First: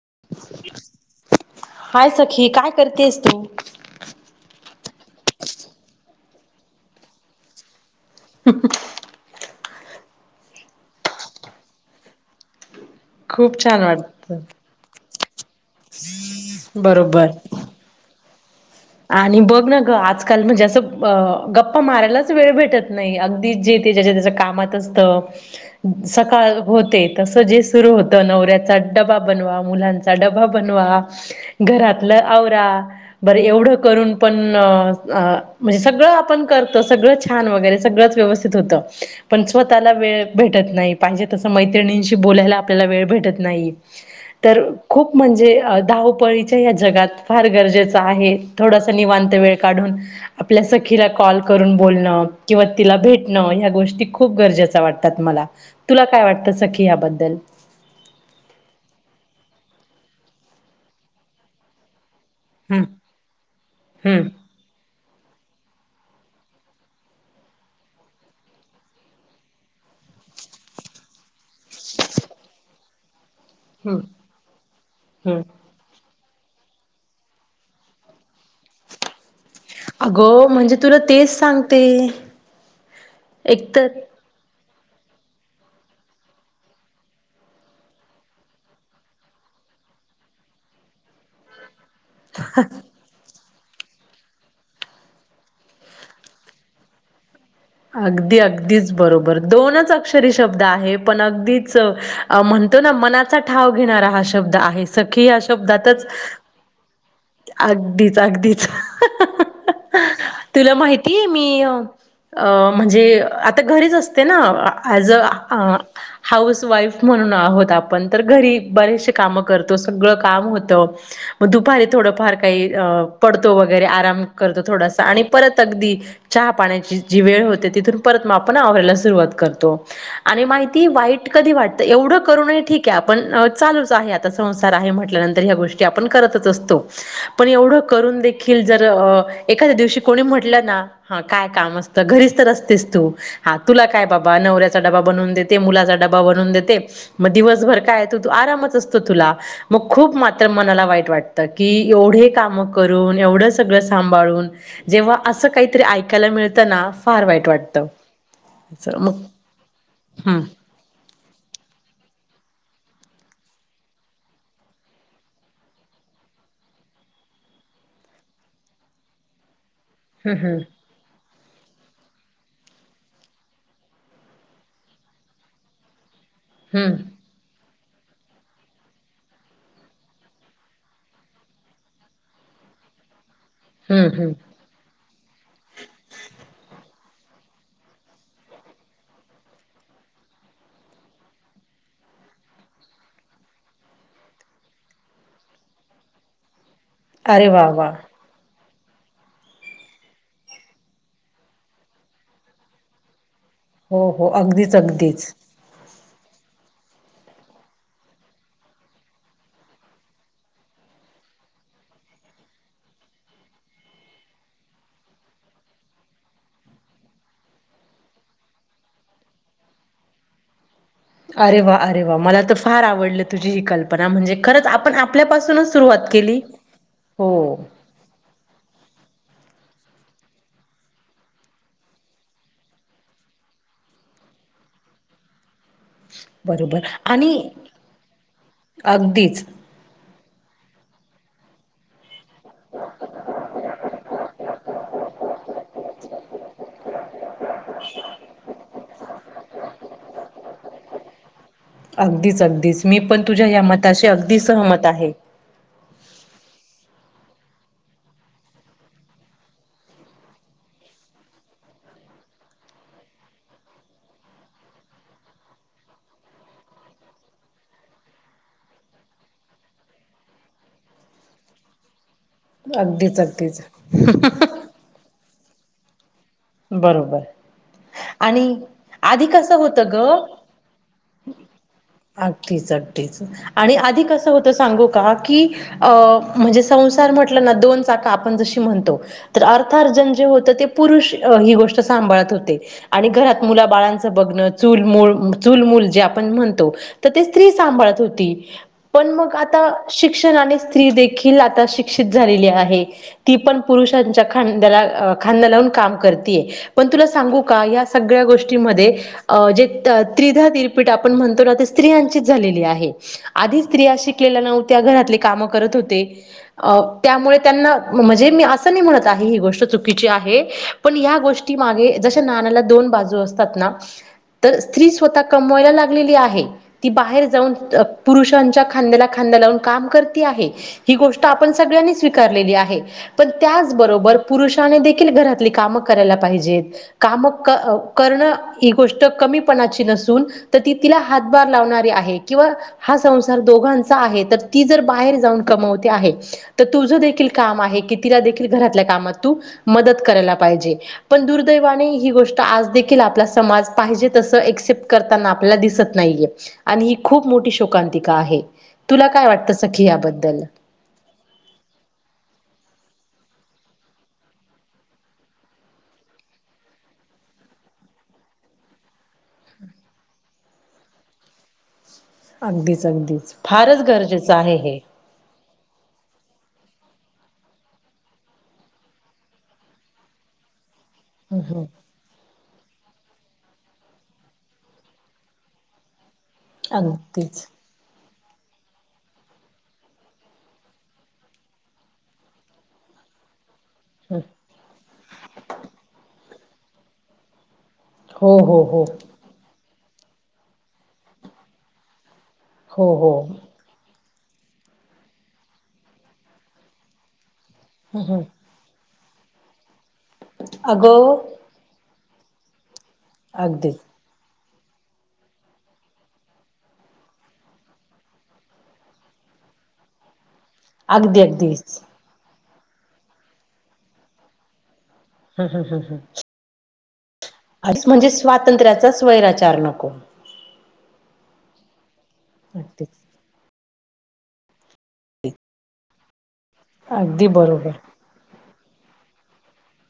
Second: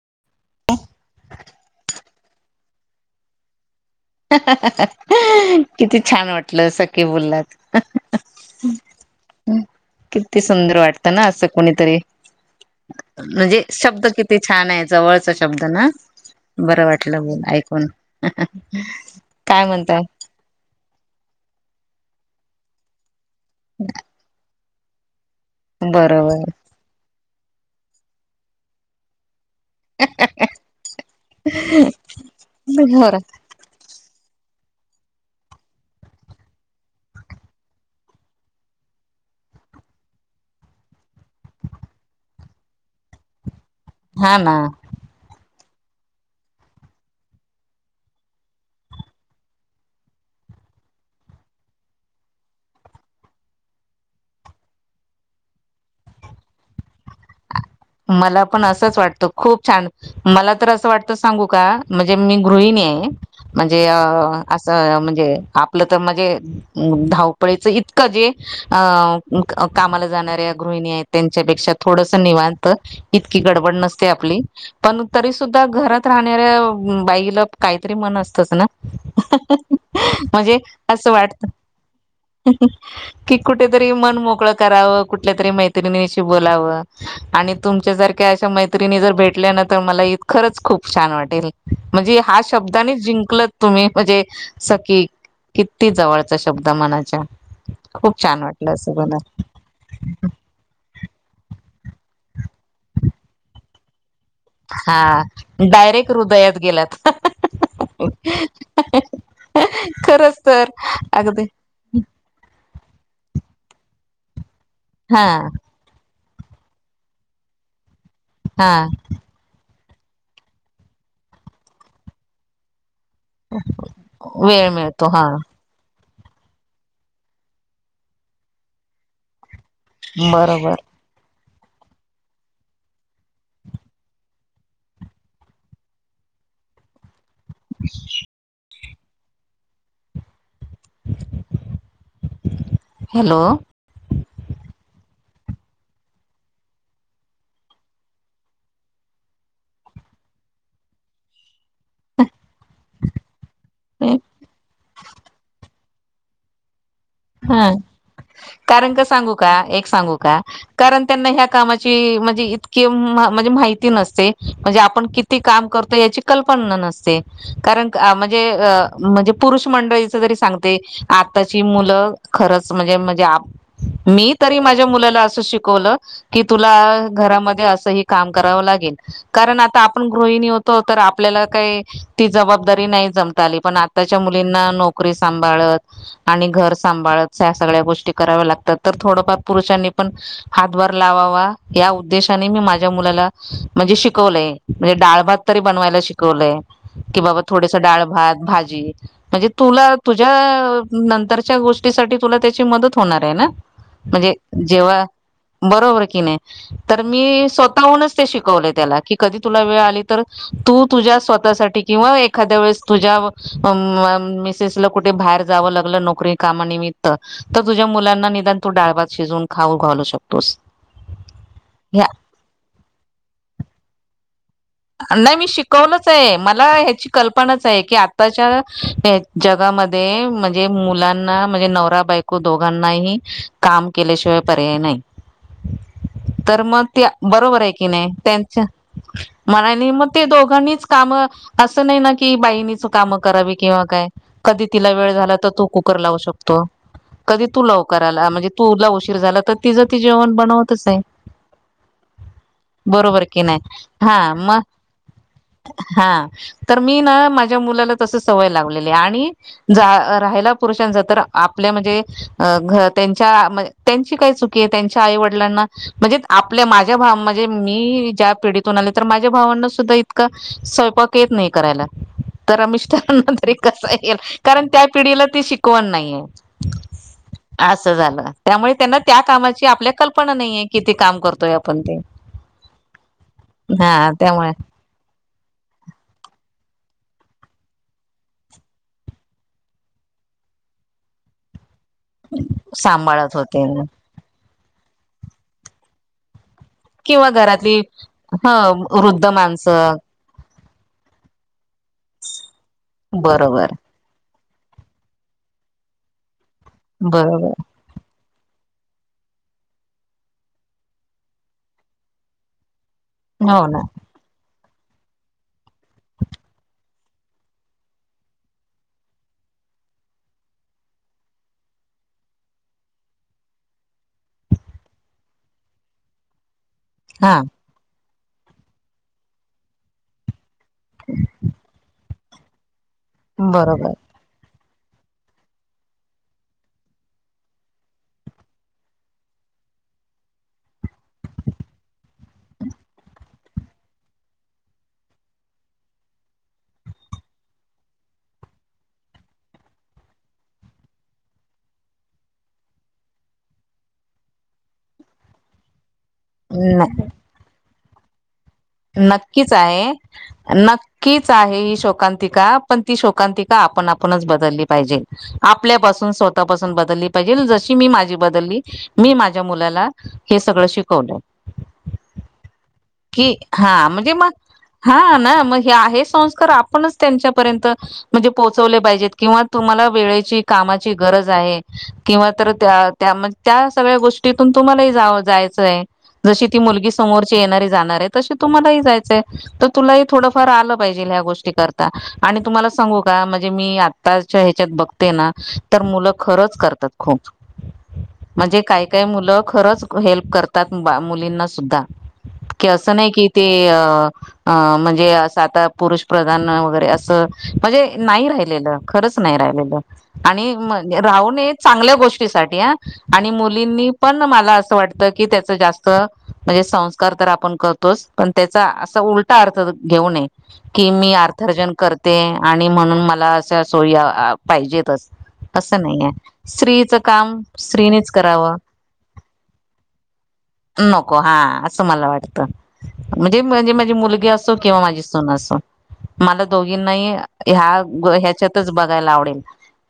[unintelligible] काय सखी काय करतेस तू किती छान वाटल सखळी बोललात ह किती सुंदर वाटतं ना असं कोणीतरी खूप म्हणजे छान शब्द वाटत किती छान आहे जवळच शब्द ना बर वाटलं बरोबर बोल ऐकून आणि काय बघ ना ग म्हणताय आजकाल म्हणजे असं गप्पा मारायलाच वेळ भेटत नाही अ जेते जच्या त्याच्या कामात असत बरोबर सकाळ होते तसं जे सुरु होतं नवऱ्याचा डबा बनवा मुलांचा डबा बनवा घरातलं आवरा बर एवढं ून पण म्हणजे सगळं आपण करतो सगळं छान वगैरे सगळंच व्यवस्थित होतं पण स्वतःला वेळ भेटत नाही पाहिजे तसं मैत्रिणींशी बोलायला आपल्याला वेळ भेटत नाही हा तर ना खूप म्हणजे धावपळीच्या या जगात फार गरजेचं आहे थोडासा निवांत वेळ काढून आपल्या सखीला कॉल करून बोलणं किंवा तिला भेटणं गोष्टी खूप गरजे वाटतात मला तुला काय वाटतं सखी हबद्दल मला पण असंच वाटतं खूप छान मला तर असं वाटतं सांगू का म्हणजे े मी गृहिणी हम्म आहे म्हणजे हम्म असं आपलं तर म्हणजे धावपळीच इतकं जे का ऱ्या गृहिणी आहेत त्यांच्यापेक्षा थोडस निवा इतकी गडबड हम्म नसते आपली पण तरी हम्म सुद्धा घरात राहणाऱ्या बाईला काहीतरी मन असतच ना अगं म्हणजे तुला असं तेच वाटत सांगते की एकतर कुठेतरी मन मोकळत करावं कुठल्या तरी मैत्रिणीशी बोलावं आणि तुमच्या जारख्या अशा मैत्रिणी जर भेटल्या ना तर मला इत खरंच खूप छान वाटेल म्हणजे हा शब्दानीच जिंकल तुम्ही म्हणजे सकीी किती जवळचा शब्द मनाच्या खूप अगदी छान वाटलं अगदीच असं मला बरोबर दोनच अक्षरी शब्द आहे पण अगदीच म्हणतो ना मनाचा ठाव घेणाराा शब्द आहे हा सखी या शब्दातच डायरेक्ट हृदयात गेलात अगदीच अगदीच खरंच तर तुला माहितीय अगदी मी अ म्हणजे आता घरीच असते ना ज हा अ हाऊस वाईफ म्हणून आहोत आपण तर घरी हा बरेचसे कामं करतो त सगळं काम होत मग दुपारी थोडंफार काही अ पडतो वगैरे आराम करतो वेळ थोडासा मिळतो आणि हा परत अगदी चहा पाण्याची जी वेळ होते तिथून परत मग आपण आवरायला सुरुवात करतो आणि बरोबर माहिती वाईट कधी वाटत एवढं करू नये ठीक आहे आपण चालूच आहे आता संसार आहे म्हटल्यानंतर ह्या गोष्टी आपण करत असतो पण एवढं करून देखील जर एखाद्या दिवशी कोणी म्हटलं ना ह काय तर घरीच तर असतेस तू हॅलो हा तुला काय बाबा नवऱ्याचा डबा बनवून देत मुलाचा डबा बनून देते मग दिवसभर काय त आरामच असतो तुला मग खूप मात्र मनाला वाईट वाटत कि एवढे काम करून एवढं सगळं सांभाळून जेव्हा असं काहीतरी ऐकायला मिळत अतनाफ हा कारण का मग सांगू का एक सांगू का हम्म कारण त्यांना ह कामाचे म्हणजे इतके माहिती नसते म्हणजे आपण किती काम करतो क ण म्हण मंडळीच जरी हम्म हम्म सांगते आताची मुलं खरच म्हणजे म्हणजे मी तरी माझ्या मुलाला असं शिकवलं कि तुला हम्म घरामध्ये अस काम करावं लागेल कारण आता आपण गृहिणी होतो आपल्याला काय ती जबाबदारी नाही पण हम्म आताच्या हम्म मुलींना नोकरी सांभाळत, आणि घ सांभाळत या सगळ्या गोष्टी कराव्या, लागतात तर थोडेफार पुरुषांनी पण हातभार लावावा. त्या उद्देशाने मी माझ्या मुलाला म्हणजे, शिकवलयं म्हणजे डाळ भात तरी बनवायला शिकवलंय. की बाबा, अरे वा थोडेस वा डाळ, भात, भाजी म्हणजे, तुला तुझ्या नंतरच्या गोष्टीसाठी तुला त्याची मदत होणार आहे. ना हो हो म्हणजे, अगदीच जेव्हा अगदीच बरोबर मी स्वतःहून शिकवल त्याला, की कधी तुला वेळ आली, तर तुझ्या स्वतः किंवा एखाद्या वेळेस तुझ्या मिसेसला कुठे? बाहेर जावं लागलं, नोकरी कामानिमित्त तर तुझ्या मुलांना निदान तू डाळ, भात शिजून खाऊ घालू शकतोस. अरे वा! अरे वा मला, तर फार आवडलं तुझी ही कल्पना म्हणजे, खरंच आपण नाही मी आपल्यापासूनच सुरुवात शिकवलचं आहे. केली मला ह्याची हो कल्पनाच आहे. की आताच्या जगामध्ये म्हणजे, मुलांना म्हणजे नवरा बायको दोघांनाही काम केल्याशिवाय पर्याय नाही. [inaudible] तर मग बरोबर ते आणि बरोबर आहे. की नाही त्यांच अगदीच म दोघांनीच काम अस नाही, की बाईनेच काम करावी किंवा काय? कधी वेळ झाला, तर तू कुकर लावू शकतो. कधी तू लवकर आला. म्हणजे तुला उशीर झाला, तर तिझं ती जेवण बनवतचं आहे. अगदीच अगदीच मी पण बरोबर की तुझ्या नाही या मताशी हा अगदी मग सहमत आहे हा तर! मी ना माझ्या मुलाला तस सवय लावलेली, आणि राहिला पुरुषांचा तर आपल्या ते [unintelligible] त्यांच्या आई, वडिलांना म्हणजे आपल्या माझ्या म्हणजे मी ज्या पिढ तून आले, तर माझ्या भावंना सुद्धा इतकां स्वयंपाक येत नाही करायला. तर अगदीच मिस्टरांना तरी अगदीच कसा येईल? कारण त्या पिढीला ती शिकवण नाहीये. बरोबर. असं झालं, आणि त्यामुळे त्यांना त्या आधी कसं कामाची होतं आपल्या ग कल्पना नाहीये, किती काम करतोय आपण. अगदीच अगदीच आणि आधी हा कसं होत त्यामुळे सांगू का? की अ म्हणजे संसार म्हटलं ना दोन चाक आपण जशी म्हणतो, तर अर्थारर्जन जे होत. ते पुरुष ही गोष्ट सांभाळत होते. आणि सांभाळत घरात होते मुला बाळांचं बघणं. चूलू चूलमूल जे आपण म्हण किंवा स्त्री घरातली सांभाळत होती, ह पण वृद्ध मग आता माणसं शिक्षण आणि स्त्री देखील आ शिक्षित झालेली आहे. ती पण बरोबर पुुषांच्या खांद्याला खांदा लावून काम करतीये, पण तुला सांगू बरोबर का या सगळ्या गोष्टी जे त्रिधा तीरपीठ आपण म्हणतो, ना ते स्त्रियांचीच झालेली आहे. आधी हो ना स्त्रिया शिकलेल्या नव्हत्या. त्या घरातले काम करत होते. अ त्यामुळे त्यांना म्हणजे, मी असं नाही म्हणत आहे ही गोष्ट चुकिची आहे. पण या गोष्टीमागे जसे नान्याला दोन बाजू आसतात. ना तर स्त्री स्वतः कमवायला लागलेली आहे. ती बाहेर हा जाऊन अ पुरुषांच्या खांद्याला खांदा लावून काम करती आहे. ही गोष्ट आपण सगळ्यांनी स्वीकारलेली आहे, पण बरोबर त्याचबरोबर पुरुषानेदेखील घरातली काम करायला पाहिजेत, काम क करणं ही गोष्ट कमी पणाची नसून, तर ती तिला हातभार लावणारी आहे. किंवा हा संसार दोघांचा आहे, तर ती जर बाहेर जाऊन कमवते आहे. तर तुझ देखील काम आहे. की तिला देखील घरातल्या कामात तू मदत करायला पाहिजे पण दुर्दैवाने हि गोष्ट आज देखील, आपला समाज पाहिजे, तस एक्सेप्ट करताना आपण आपल्याला दिसत नाहीये. आणि न ही खूप मोठी शोकांतिका आहे. तुला काय नक्कीच वाटतं सखी आहे! याबद्दल? नक्कीच! आहे ही शोकांतिका पण ती शोकांकिका आपण आपणच बदलली पाहिजे. आपल्यापासून, स्वतःपासून बदलली पाहिजे. जशी मी माझी बदलली मी माझ्या, मुलाला हे सगळ शिकवलं. अगदीच की अगदीच. फारच हा, म्हणजे मग, गरजेचं आहे हे. हा ना, मग हे आहे संस्कार आपणच तुमच्यापर्यंत म्हणजे पोहचवले पाहिजे किंवा तुम्हाला वेळेची कामा ची गरज हम्म आहे हम्म. किंवा तर त्या त्या म त्या सगळ्या गोष्टीतून तुम्हालाही जावं- जायचंय. जशी ती मुलगी समोरची अगदीच. येणारी, जाणार आहेत. तसं तुम्हालाही जायचंय तर तुलाही थोडंफार आलं पाहिजे ह्या गोष्टी करता, आणि तुम्हाला सांगू का? म्हण म्हणजे मी आताच्या ह्याच्यात बघते ना, तर मुलं खरचं करतात खूप. हो म्हणजे हो हो काही काही मुलं खरंच हेल्प करतात, बा मुलींनासुुद्धा. हो असं नाही हो. की ते अ, अ म्हणजे असं आता पुरुष प्रधान वगैरे असं- म्हणजे हम्म हम्म. नाही राहिलेलं, खरंच नाही राहिलेलं, आणि म अगं राहूनही चांगल्या गोष्टी मुलींसाठी हा, आणि अगदीच मुलींनी पण मला असं वाटत की, त्याच जास्त म्हणजे संस्कार तर आपण कर तोच पण त्याचा असा उलटा अर्थ घेऊ नये की, मी अगदी अर्थर्जन अगदीच. करते. आणि म्हणून मला अशा सोयी अ पाहिजेतच, असं नाही आहे श्रीत अस म्हणजे स्वातंत्र्याचा स्वैराचार नको. नको हा, असं मला वाटत आणते. म्हणजे माझी मुलगी असो, किंवा माझी सून असो. मला दोघींनाही अगदी बरोबर. ह्या, ह्याच्यातच बघायला आवडेल.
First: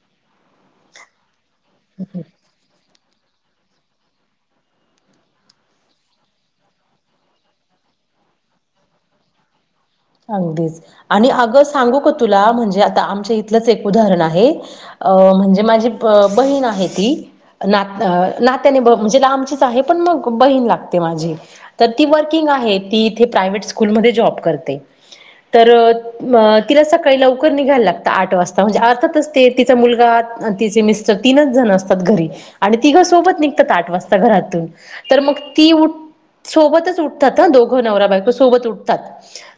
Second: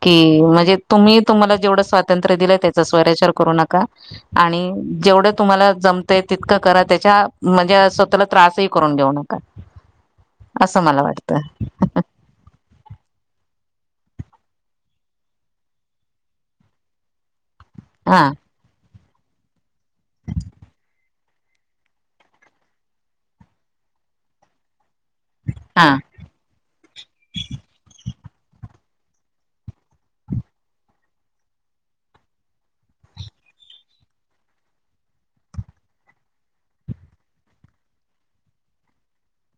की म्हणजे तुम्ही तुम्हाला जेवढं हम्म स्वातंत्र्य दिलंय, त्याचचं स्वैराचार करू नका आणि जेवढं तुम्हाला जमतय, तितकं करा त्याच्या म्हणजे असं, स्वतःला त्रासही करून घेऊ नका. अगदीच. असं मला आणि वाटतं अगं सांगू का तुला म्हणजे आता आमच्या इथलंच एक. उदाहरण आहे. अ म्हणजे माझी अ बहीण आहे ती. नात हा नात्याने ब म्हणजे ती लांबचीच आहे, पण बहिण लागते माझी. तर ती वर्किंग आहे ती इथे प्रायव्हेट स्कूलम ध्ये ती जॉब करते. तर हा अ तिला सकाळी लवकर निघायला लागत, आठ वाजता म्हणजे अर्थातच ति, तिचा मुलगा, तिचे मिस्टर तीनच जण असतात घरी आणि तिघेच सोबत निघतात आठ वाजता घरातून, तर मग ती ऊठ सोबतच उठतात हा, दोघं नवराबायको सोबत उठतात,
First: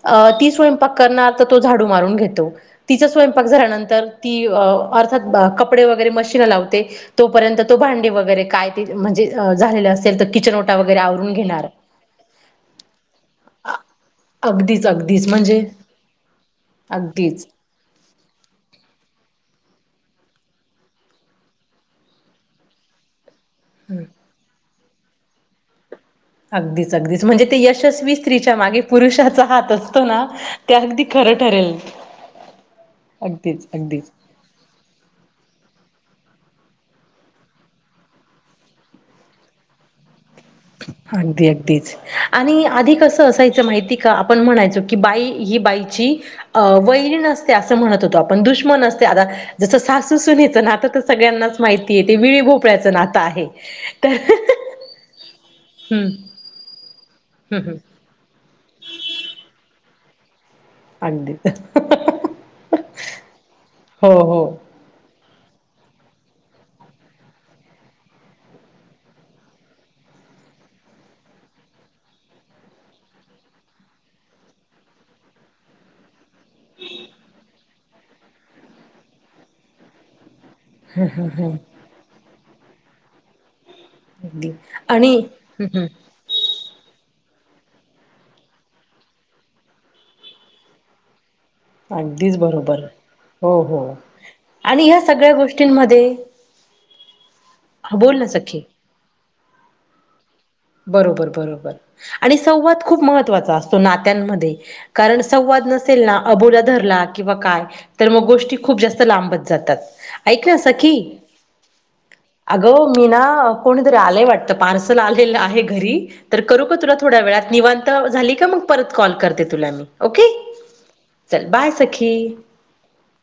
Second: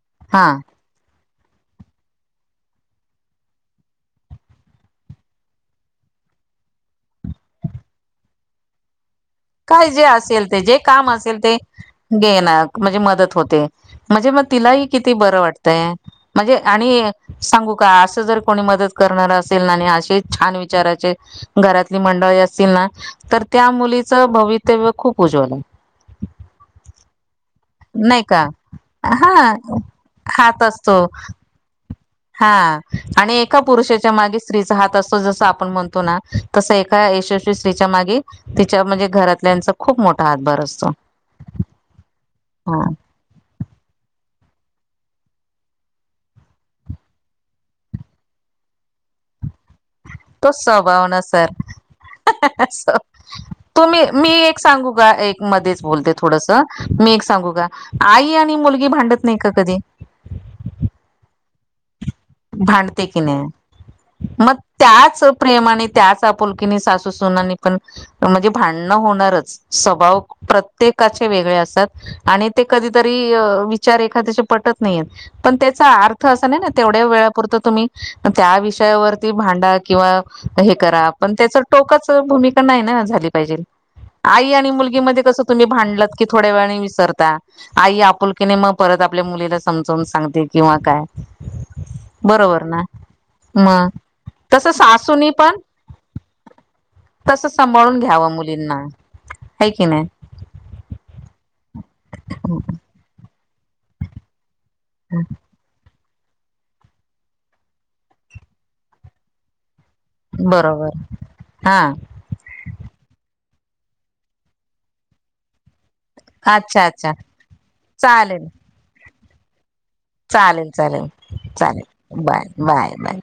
अ ती स्वयंपाक करणार- तर तो झाडू मारून घेतो. तिचा स्वयंपाक झाल्यानंतर ती अ अर्थात कपडे वगैरे मशीन ला लावते, तोपर्यंत तो भांडी वगैरे काय ते म्हणजे झालेलं काय जे तर असेल किचन ते, ओटा जे वगैरे काम आवरून असेल ते, घेणार घेणार म्हणजे मदत होते म्हणजे म अगदीच तिलाहि किती अगदीच बरं म्हणजे वाटतय, म्हणजे आणि अगदीच सांगू का अस जर कोणी मदत करणार असेल आणि असेच छान विचारांचे घरातली मंडळी असतील ना तर त्या ह मुली भवितव्य खूप उज्वल आहे. अगदीच, अगदीच, म्हणजे ते यशस्वी नाही का स्त्रीच्या मागे हा पुरुषाचा हात असतो ना, हात ते असतो अगदी ख खरं ठरेल. हा. आणि एका अगदीच अगदीच पुरुषाच्या मागे स्त्रीचा हात असतो, जसं आपण म्हणतो ए ना तसं एका यशस्वी स्त्रीच्या मागे, तिच्या म्हणजे घरातल्यांचा, खूप मोठा हातभार असतो अगदी, अगदीच. आणि हा आधी कस असायचं माहितीय, का आपण म्हणायचो की बाई ही बाईची अ वैरीण असते असं म्हणत होतो आपण. दुश्मन असते. आता जसं तो सासूसुनचं नातं तर स्वभाव ना सर सगळ्यांनाच माहिती आहेे, ते विळी भोपळ्याचं नातं आहे. तुम्ही तर मी एक सांगू का? एक मध्येच हम्म बोलते थोडसं, मी एक सांगू हम्म का? हम्म आई आणि मुलगी भांडत नाही का कधी? अगदीेच. भांडते की नाही? हो मग त्याच प्रेम आणि त्याच आपुलकीने सासु सुनांनी पण म्हणजे भांडणं होणारच. स्वभाव प्रत्येकाचे वेगळे असतात. आणि ते कधीतरी विचार एखाद्याचे पटत नाहीयेत. पण त्याचा अर्थ असा नाही ना तेवढ्या हे करा पण त्याच टोकाच भूमिका नाही ना झाली पाहिजे आई अगदी आणि मुलगी मध्ये कसं तुम्ही हम्म हम्म भांडलत की थोड्या वेळा विसरता आई आपुलकीने मग परत आपल्या मुलीला समजवून सांगते किंवा काय अगदीच बरोबर. हो हो मग तस आणि या सासूनी सगळ्या गोष्टींमध्ये तसं सांभाळून बोल ना घ्यावं सखी मुलींना आहे की नाही. बरोबर बरोबर आणि संवाद खूप महत्त्वाचा असतो नात्यांमध्ये कारण संवाद नस तिल ना अबोला धरला किंवा काय तर मग गोष्टी खूप जास्त लांबत जातात ऐक ना सखी बरोबर हा अगं मीना कोणीतरी आलंय वाटतं पार्सल आलेलं आहे घरी तर करू का अच्छा तुला अच्छा थोड्या वेळात निवांत झाली चालेल का मग परत कॉल करते तुला मी ओके चालेल चालेल चल बाय चालेल सखी बाय बाय बाय.